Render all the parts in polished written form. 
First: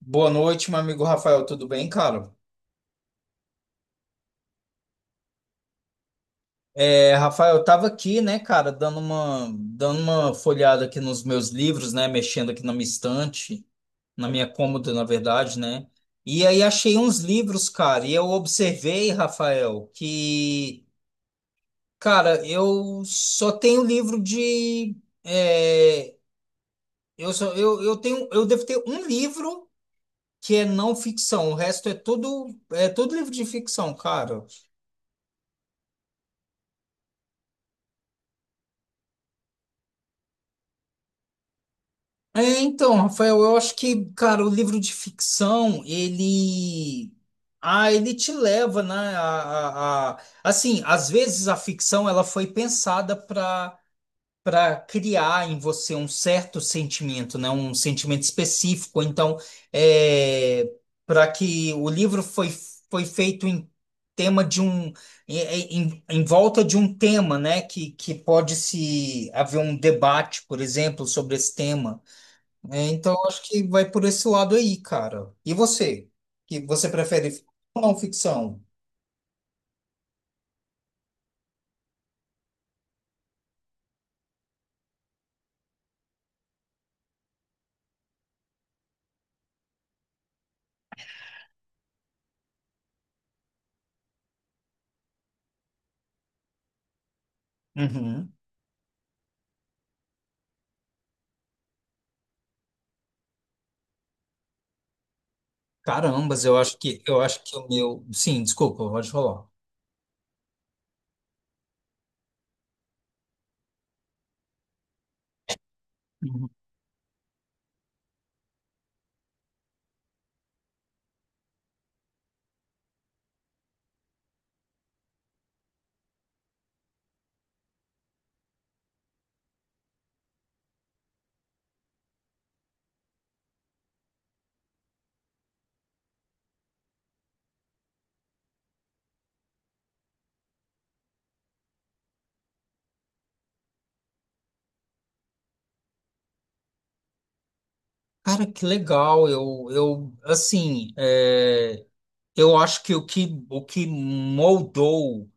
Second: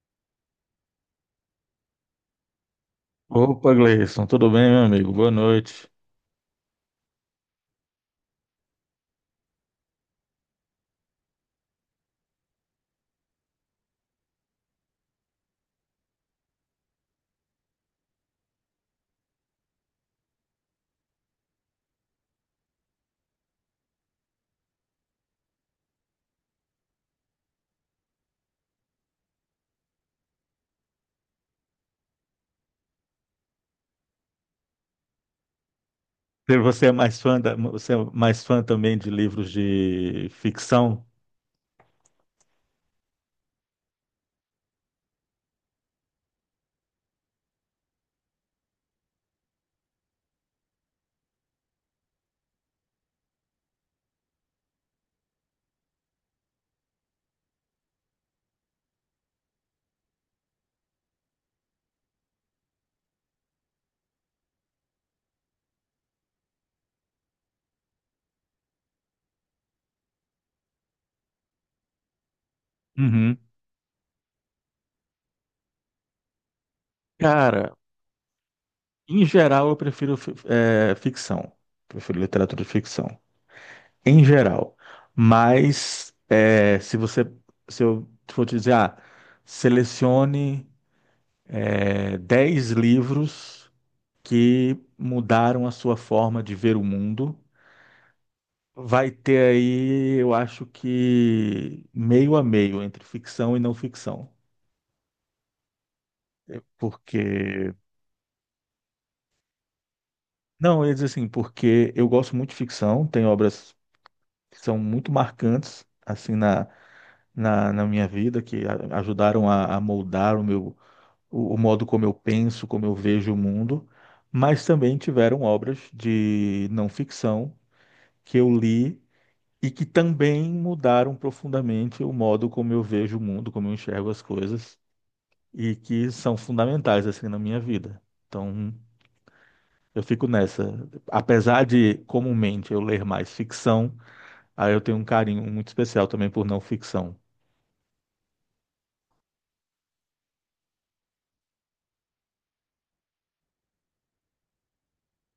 Boa noite, meu amigo Rafael, tudo bem, cara? Opa, Gleison, tudo bem, meu amigo? Boa noite. É, Rafael, eu tava aqui, né, cara, dando uma folhada aqui nos meus livros, né, mexendo aqui na minha estante, na minha cômoda, na verdade, né? E aí achei uns livros, cara, e eu observei, Rafael, que, cara, eu só tenho livro de, é, eu só, eu tenho, eu devo ter um livro que é não ficção, o resto é tudo livro de ficção, cara. Você é mais fã também de livros de ficção? É, então, Rafael, eu acho que, cara, o livro de ficção, ele. Ah, ele te leva, né? A, assim, às vezes a ficção ela foi pensada para criar em você um certo sentimento, né? Um sentimento específico. Então, é... para que o livro foi, foi feito em tema de um em volta de um tema, né? Que pode se haver um debate, por exemplo, sobre esse tema. É, então Uhum. acho que vai por esse lado aí, cara. E você? Que você prefere ficção Cara, ou não ficção? em geral eu prefiro ficção. Prefiro literatura de ficção. Em geral. Mas, se eu for te dizer, selecione, 10 livros que mudaram a sua forma de ver o mundo. Uhum. Vai ter aí, eu acho que meio a meio entre ficção e não ficção. Carambas, eu acho que o Porque. meu. Sim, desculpa, pode falar. Não, eu ia dizer assim, porque eu gosto muito de ficção, tem obras que são muito marcantes, assim, Uhum. na minha vida, que ajudaram a moldar o modo como eu penso, como eu vejo o mundo, mas também tiveram obras de não ficção que eu li e que também mudaram profundamente o modo como eu vejo o mundo, como eu enxergo as coisas. E que são fundamentais assim na minha vida. Então, eu fico nessa. Apesar de comumente eu ler mais ficção, aí eu tenho um carinho muito especial também por não ficção. Cara, que legal. Eu assim, é, eu acho que o que, o que moldou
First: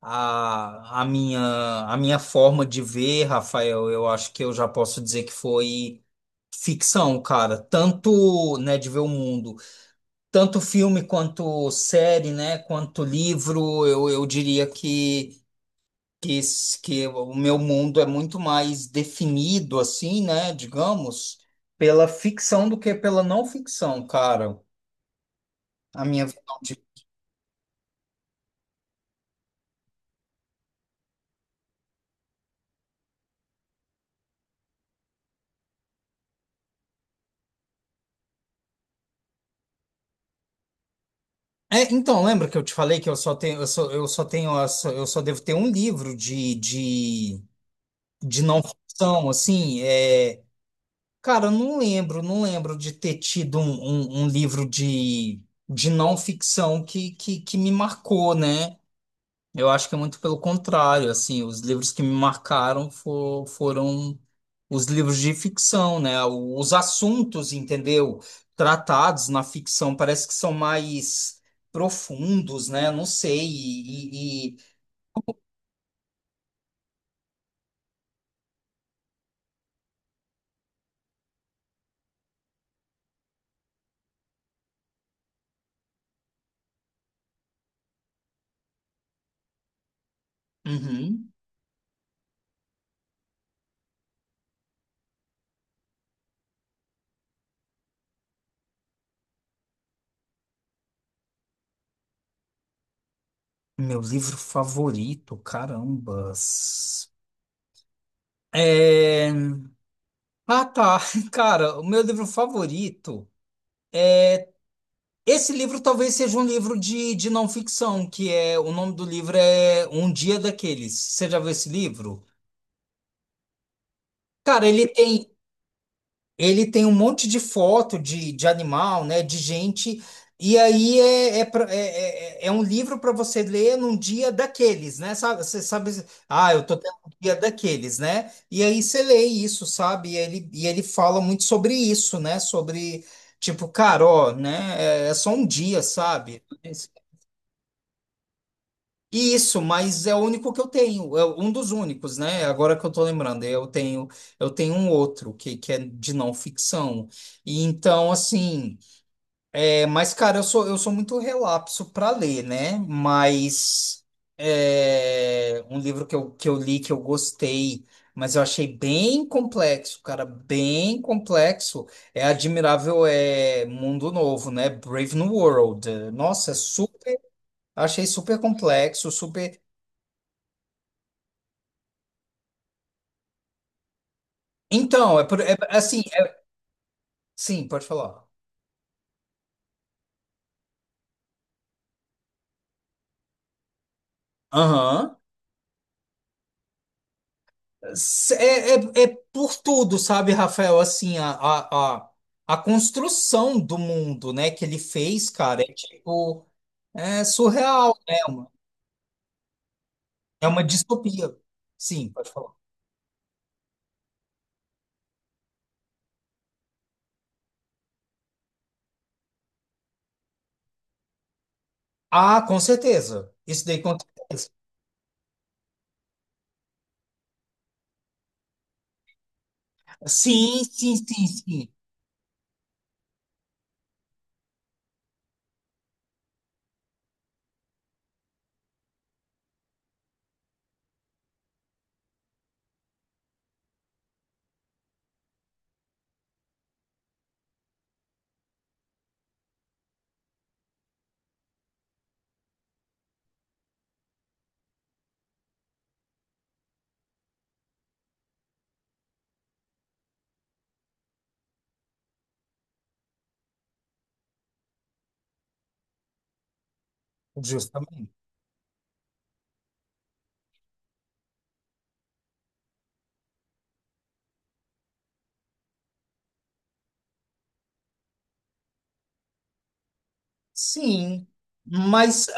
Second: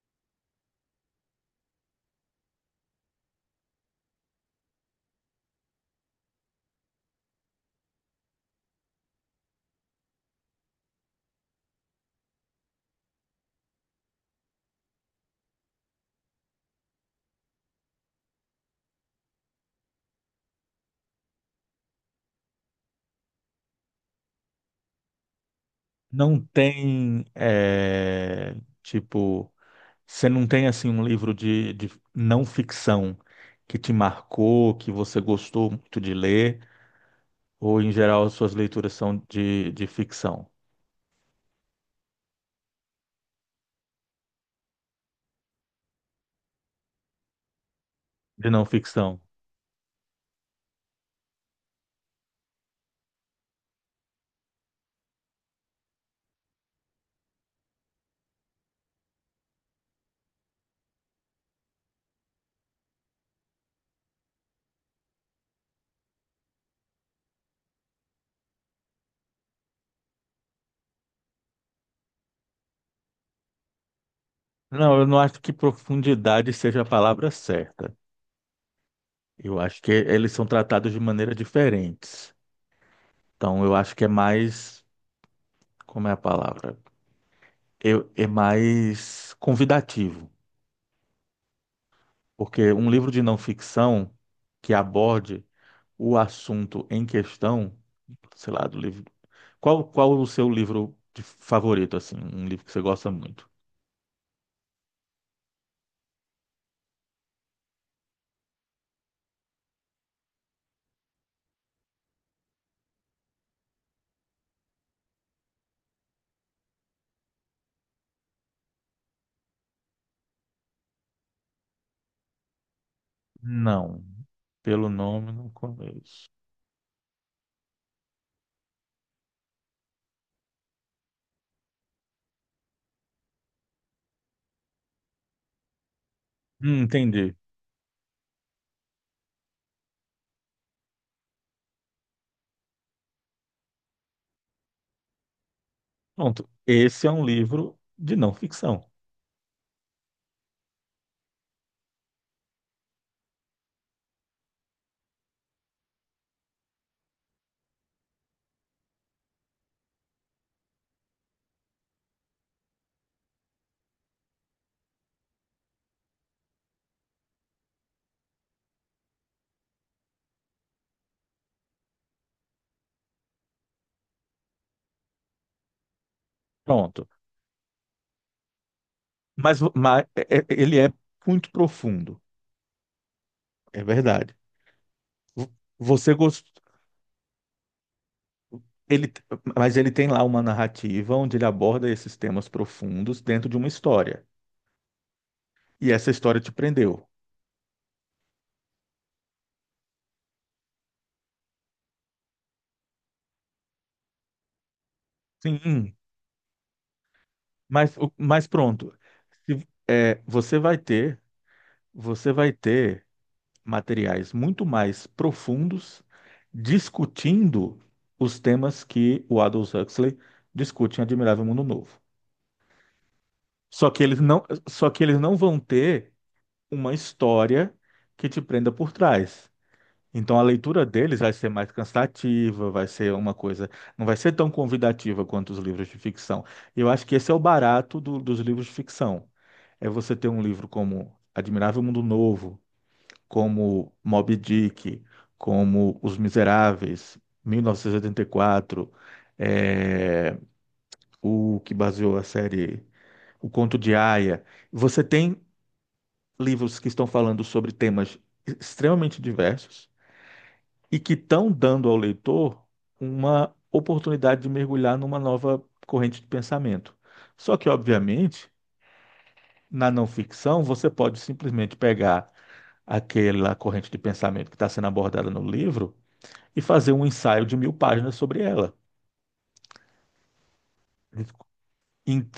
a, a minha, a minha forma de ver, Rafael, eu acho que eu já posso dizer que foi ficção, cara. Tanto, né, de ver o mundo. Tanto filme quanto série, né, quanto livro, eu diria que, que o meu mundo é muito mais definido, assim, né, digamos, pela ficção do que pela não ficção, cara. A minha Não visão de... tem, tipo, você não tem assim um livro de não ficção que te marcou, que você gostou muito de ler, ou em geral as suas leituras são de ficção, É, então, lembra que eu te falei que eu só tenho, eu só tenho, eu só devo ter um livro de de não não ficção. ficção, assim, é, cara, eu não lembro, não lembro de ter tido um, um livro de não ficção que me marcou, né? Eu acho que é muito pelo contrário, assim, os livros que me marcaram foram os livros de ficção, né? Os assuntos, entendeu? Tratados na ficção parece que são mais profundos, né? Não sei, e... Não, eu não acho que profundidade seja a palavra certa. Eu acho que eles são tratados de maneira diferentes. Então, eu acho que é mais, como é a palavra? É mais convidativo, Uhum. porque um livro de não ficção que aborde o assunto em questão, sei lá, do livro. Qual o seu livro de favorito, assim, um livro que você gosta muito? Meu livro favorito, carambas. É... Ah, tá. Cara, o meu livro favorito. Esse livro talvez seja um livro de não ficção, que é. O nome do livro é Um Dia Daqueles. Você já viu esse livro? Não, Cara, ele pelo nome tem, não conheço. ele tem um monte de foto de animal, né, de gente, e aí é, é, é é um livro para você ler num dia daqueles, né? Sabe, você sabe, ah, eu tô tendo um dia Entendi. daqueles, né? E aí você lê isso, sabe? E ele fala muito sobre isso, né? Sobre, tipo, cara, ó, né? É, é só um dia, sabe? Pronto, esse é um livro de não ficção. Isso, mas é o único que eu tenho, é um dos únicos, né? Agora que eu tô lembrando, eu tenho um outro que é de não ficção. E então, assim, é, mas cara, eu sou muito relapso para ler, né? Mas é, um livro que eu li que eu gostei, mas eu achei bem complexo, cara, bem complexo. É Admirável, é Mundo Novo, né? Brave New World. Nossa, é Pronto. super achei super complexo, super. Mas, ele é muito profundo, é verdade. Então, é, Vo- assim, Você gostou, sim, pode falar. ele, mas ele tem lá uma narrativa onde ele aborda esses temas profundos dentro de uma história. Aham. E essa história te prendeu. É, é, é por tudo, sabe, Rafael? Assim, a construção do mundo, né, que ele fez, cara, é Sim, tipo, é surreal, mas, o- né? Mas pronto. Se- é, É você uma vai ter, distopia. Sim, pode você falar. vai ter materiais muito mais profundos discutindo os temas que o Aldous Huxley discute em Admirável Mundo Novo. Ah, com certeza. Isso daí Só com que eles não, certeza. só que eles não vão ter uma história que te prenda por trás. Então a Sim, leitura sim, deles sim, vai ser sim. mais cansativa, vai ser uma coisa, não vai ser tão convidativa quanto os livros de ficção. E eu acho que esse é o barato dos livros de ficção. É você ter um livro como Admirável Mundo Novo, como Moby Dick, como Os Miseráveis, 1984, é, o que baseou a série O Conto de Aia. Você tem livros que estão falando sobre temas extremamente diversos e que estão dando ao leitor uma oportunidade de mergulhar numa nova corrente de pensamento. Só que, Justamente. obviamente, na não ficção, você pode simplesmente pegar aquela corrente de pensamento que está sendo abordada no livro e fazer um ensaio de mil páginas sobre ela. Sim. Mas Em-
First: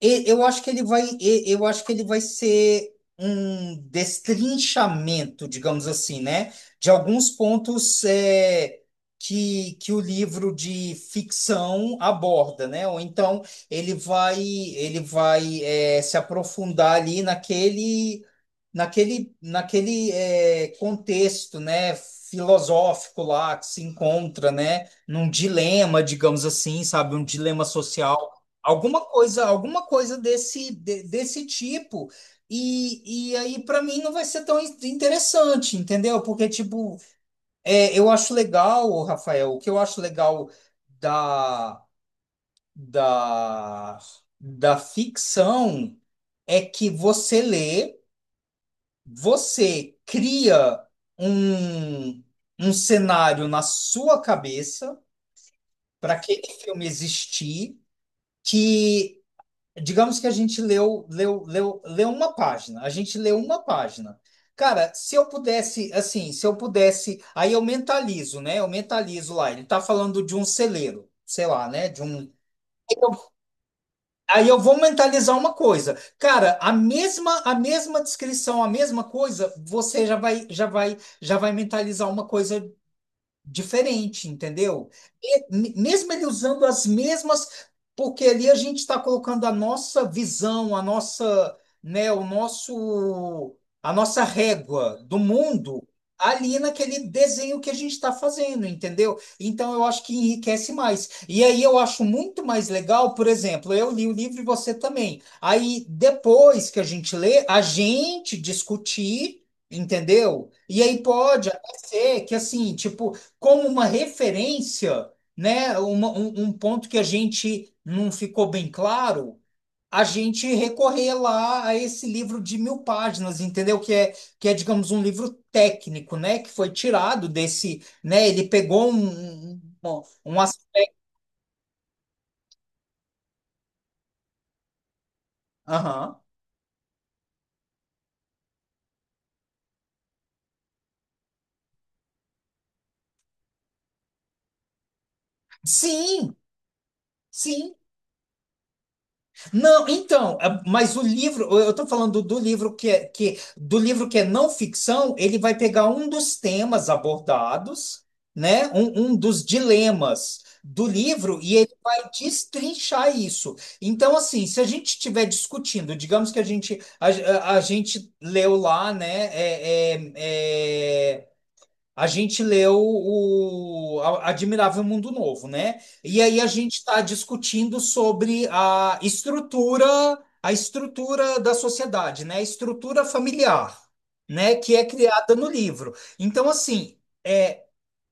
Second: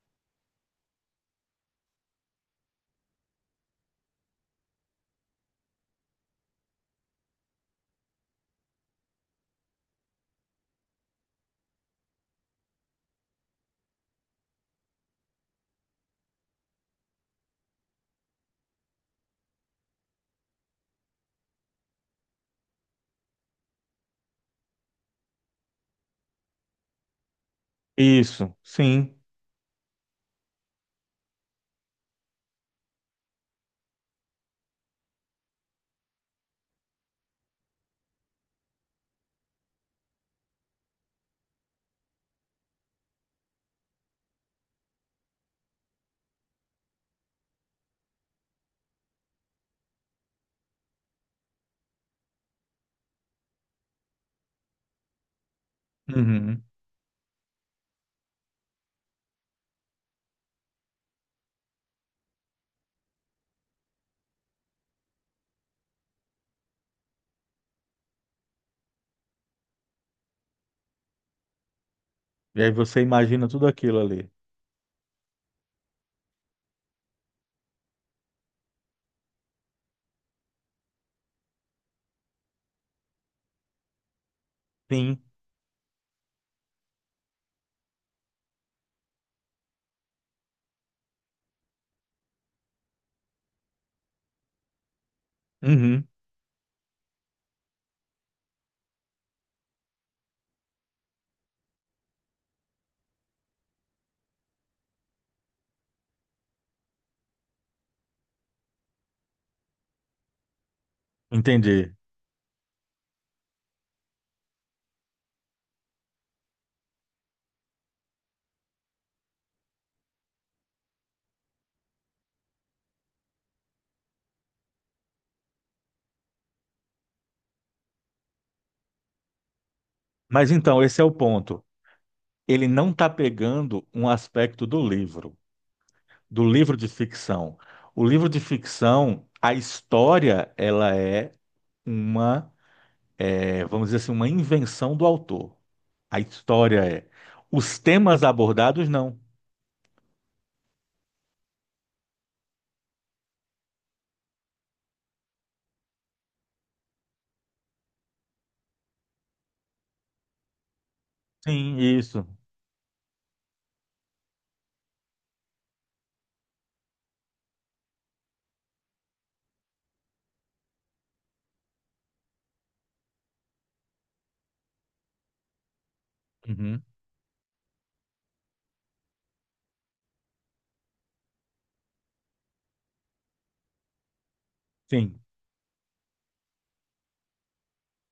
Eu acho que ele vai, eu acho que ele vai ser um destrinchamento, digamos assim, né? De alguns pontos é, que o livro de ficção aborda, né? Ou então ele vai é, se aprofundar ali naquele, naquele é, contexto, né? Filosófico lá que se encontra, né? Num dilema, digamos assim, sabe? Um dilema social Isso, alguma sim. coisa, alguma coisa desse, desse tipo. E aí, para mim, não vai ser tão interessante, entendeu? Porque, tipo, é, eu acho legal, Rafael, o que eu acho legal da, da, da ficção é que você lê, você cria um, um cenário na sua cabeça para aquele Uhum. filme existir, que digamos que a gente leu, leu uma página. A gente leu uma página. Cara, se eu pudesse, assim, se eu pudesse, aí eu mentalizo, né? Eu mentalizo lá. Ele tá falando de um celeiro, sei lá, né? De um. E aí você Eu- imagina tudo aquilo ali. Aí eu vou mentalizar uma coisa. Cara, a mesma descrição, a mesma coisa, você já vai já vai mentalizar uma coisa diferente, entendeu? Sim. E mesmo ele usando as mesmas, porque ali a gente está colocando a nossa visão, a nossa, né, o nosso, a nossa régua do mundo Uhum. ali naquele desenho que a gente está fazendo, entendeu? Então eu acho que enriquece mais. E aí eu acho muito mais legal, por exemplo, eu li o livro e você também. Aí depois que a gente lê, a gente discutir, entendeu? E aí pode até Entendi. ser que assim, tipo como uma referência, né, um, um ponto que a gente não ficou bem claro, a gente recorrer lá a esse livro de 1.000 páginas, entendeu? Que é, digamos, um livro técnico, né, que foi tirado desse, né, ele pegou um, um Mas aspecto. então, esse é o ponto. Ele não está pegando um aspecto do livro, Aham. De ficção. O livro de ficção, a história, ela é, uma, vamos dizer assim, uma invenção do autor. A Sim, história é. sim. Os temas abordados, não. Não, então, é, mas o livro, eu estou falando do livro que é, que, do livro que é não ficção, ele vai pegar um dos temas abordados, né? Um dos dilemas do livro e ele Sim, vai isso. destrinchar isso. Então, assim, se a gente estiver discutindo, digamos que a gente a, a gente leu lá, né? É, a gente leu o Admirável Mundo Novo, né? E aí a gente Uhum. está discutindo sobre a estrutura da sociedade, né? A estrutura familiar, né? Que é Sim, criada no livro. Então, assim, é,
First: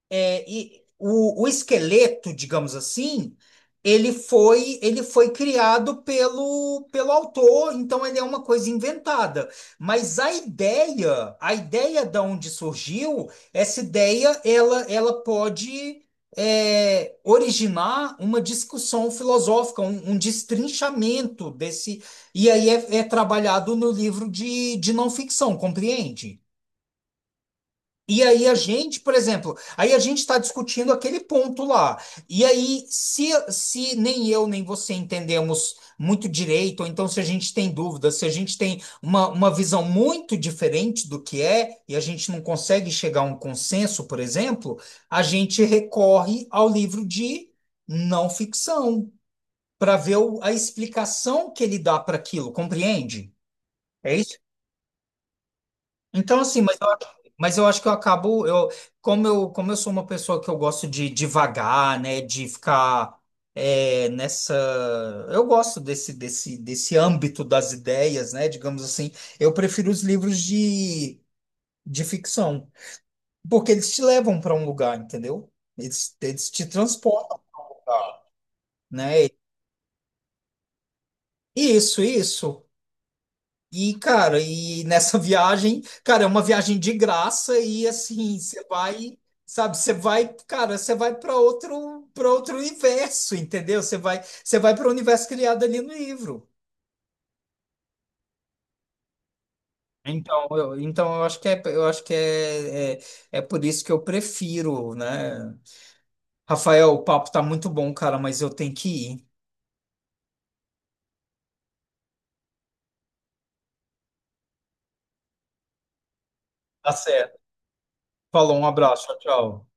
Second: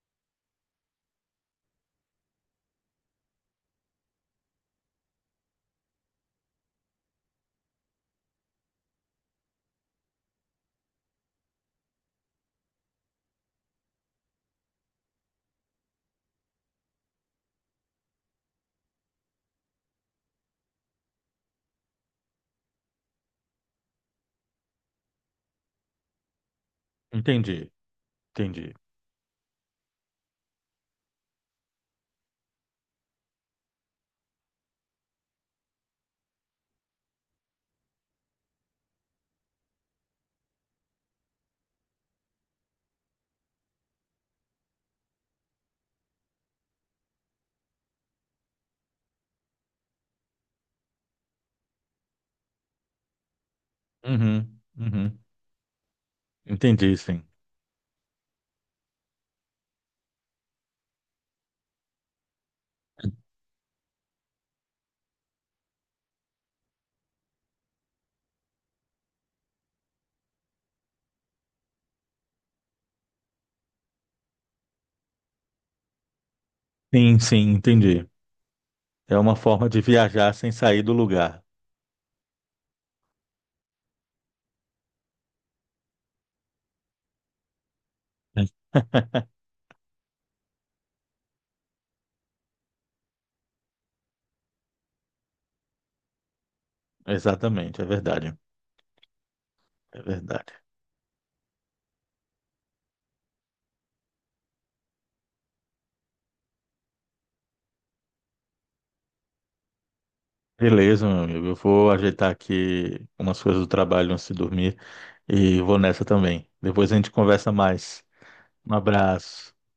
é, e o esqueleto, digamos assim, ele foi criado pelo, pelo autor, então ele é uma coisa inventada. Mas a ideia da onde surgiu, essa ideia, ela pode é, originar uma discussão filosófica, um destrinchamento desse. E aí é, é trabalhado no livro de não ficção, compreende? entendi, E aí a entendi. gente, por exemplo, aí a gente está discutindo aquele ponto lá. E aí, se nem eu nem você entendemos muito direito, ou então se a gente tem dúvidas, se a gente tem uma visão muito diferente do que é, e a gente não consegue chegar a um consenso, por exemplo, a gente recorre ao livro de não ficção para ver a explicação que ele dá para aquilo, compreende? É isso Uhum, uhum. então, assim, Entendi, sim. mas eu acho que eu acabo, eu, como eu, como eu sou uma pessoa que eu gosto de divagar, né, de ficar é, nessa, eu gosto desse, desse, desse âmbito das ideias, né, digamos assim, eu prefiro os livros de ficção, porque eles te levam para um lugar, entendeu? Eles te Sim, transportam, sim, entendi. É né? uma forma de viajar sem sair do lugar. Isso, isso. E, cara, e nessa viagem, cara, é uma viagem de graça e assim, você vai, sabe, você vai, cara, você vai para outro universo, entendeu? Você vai para o universo criado ali no livro. Exatamente, é verdade. É verdade. Então eu acho que é, eu acho que é, é, é por isso que eu prefiro, né? Rafael, o papo tá muito bom, cara, mas eu tenho que ir. Beleza, meu amigo. Eu vou ajeitar aqui umas coisas do trabalho antes de dormir e vou nessa também. Depois Tá a gente certo. conversa mais. Falou, um Um abraço, tchau, abraço. tchau.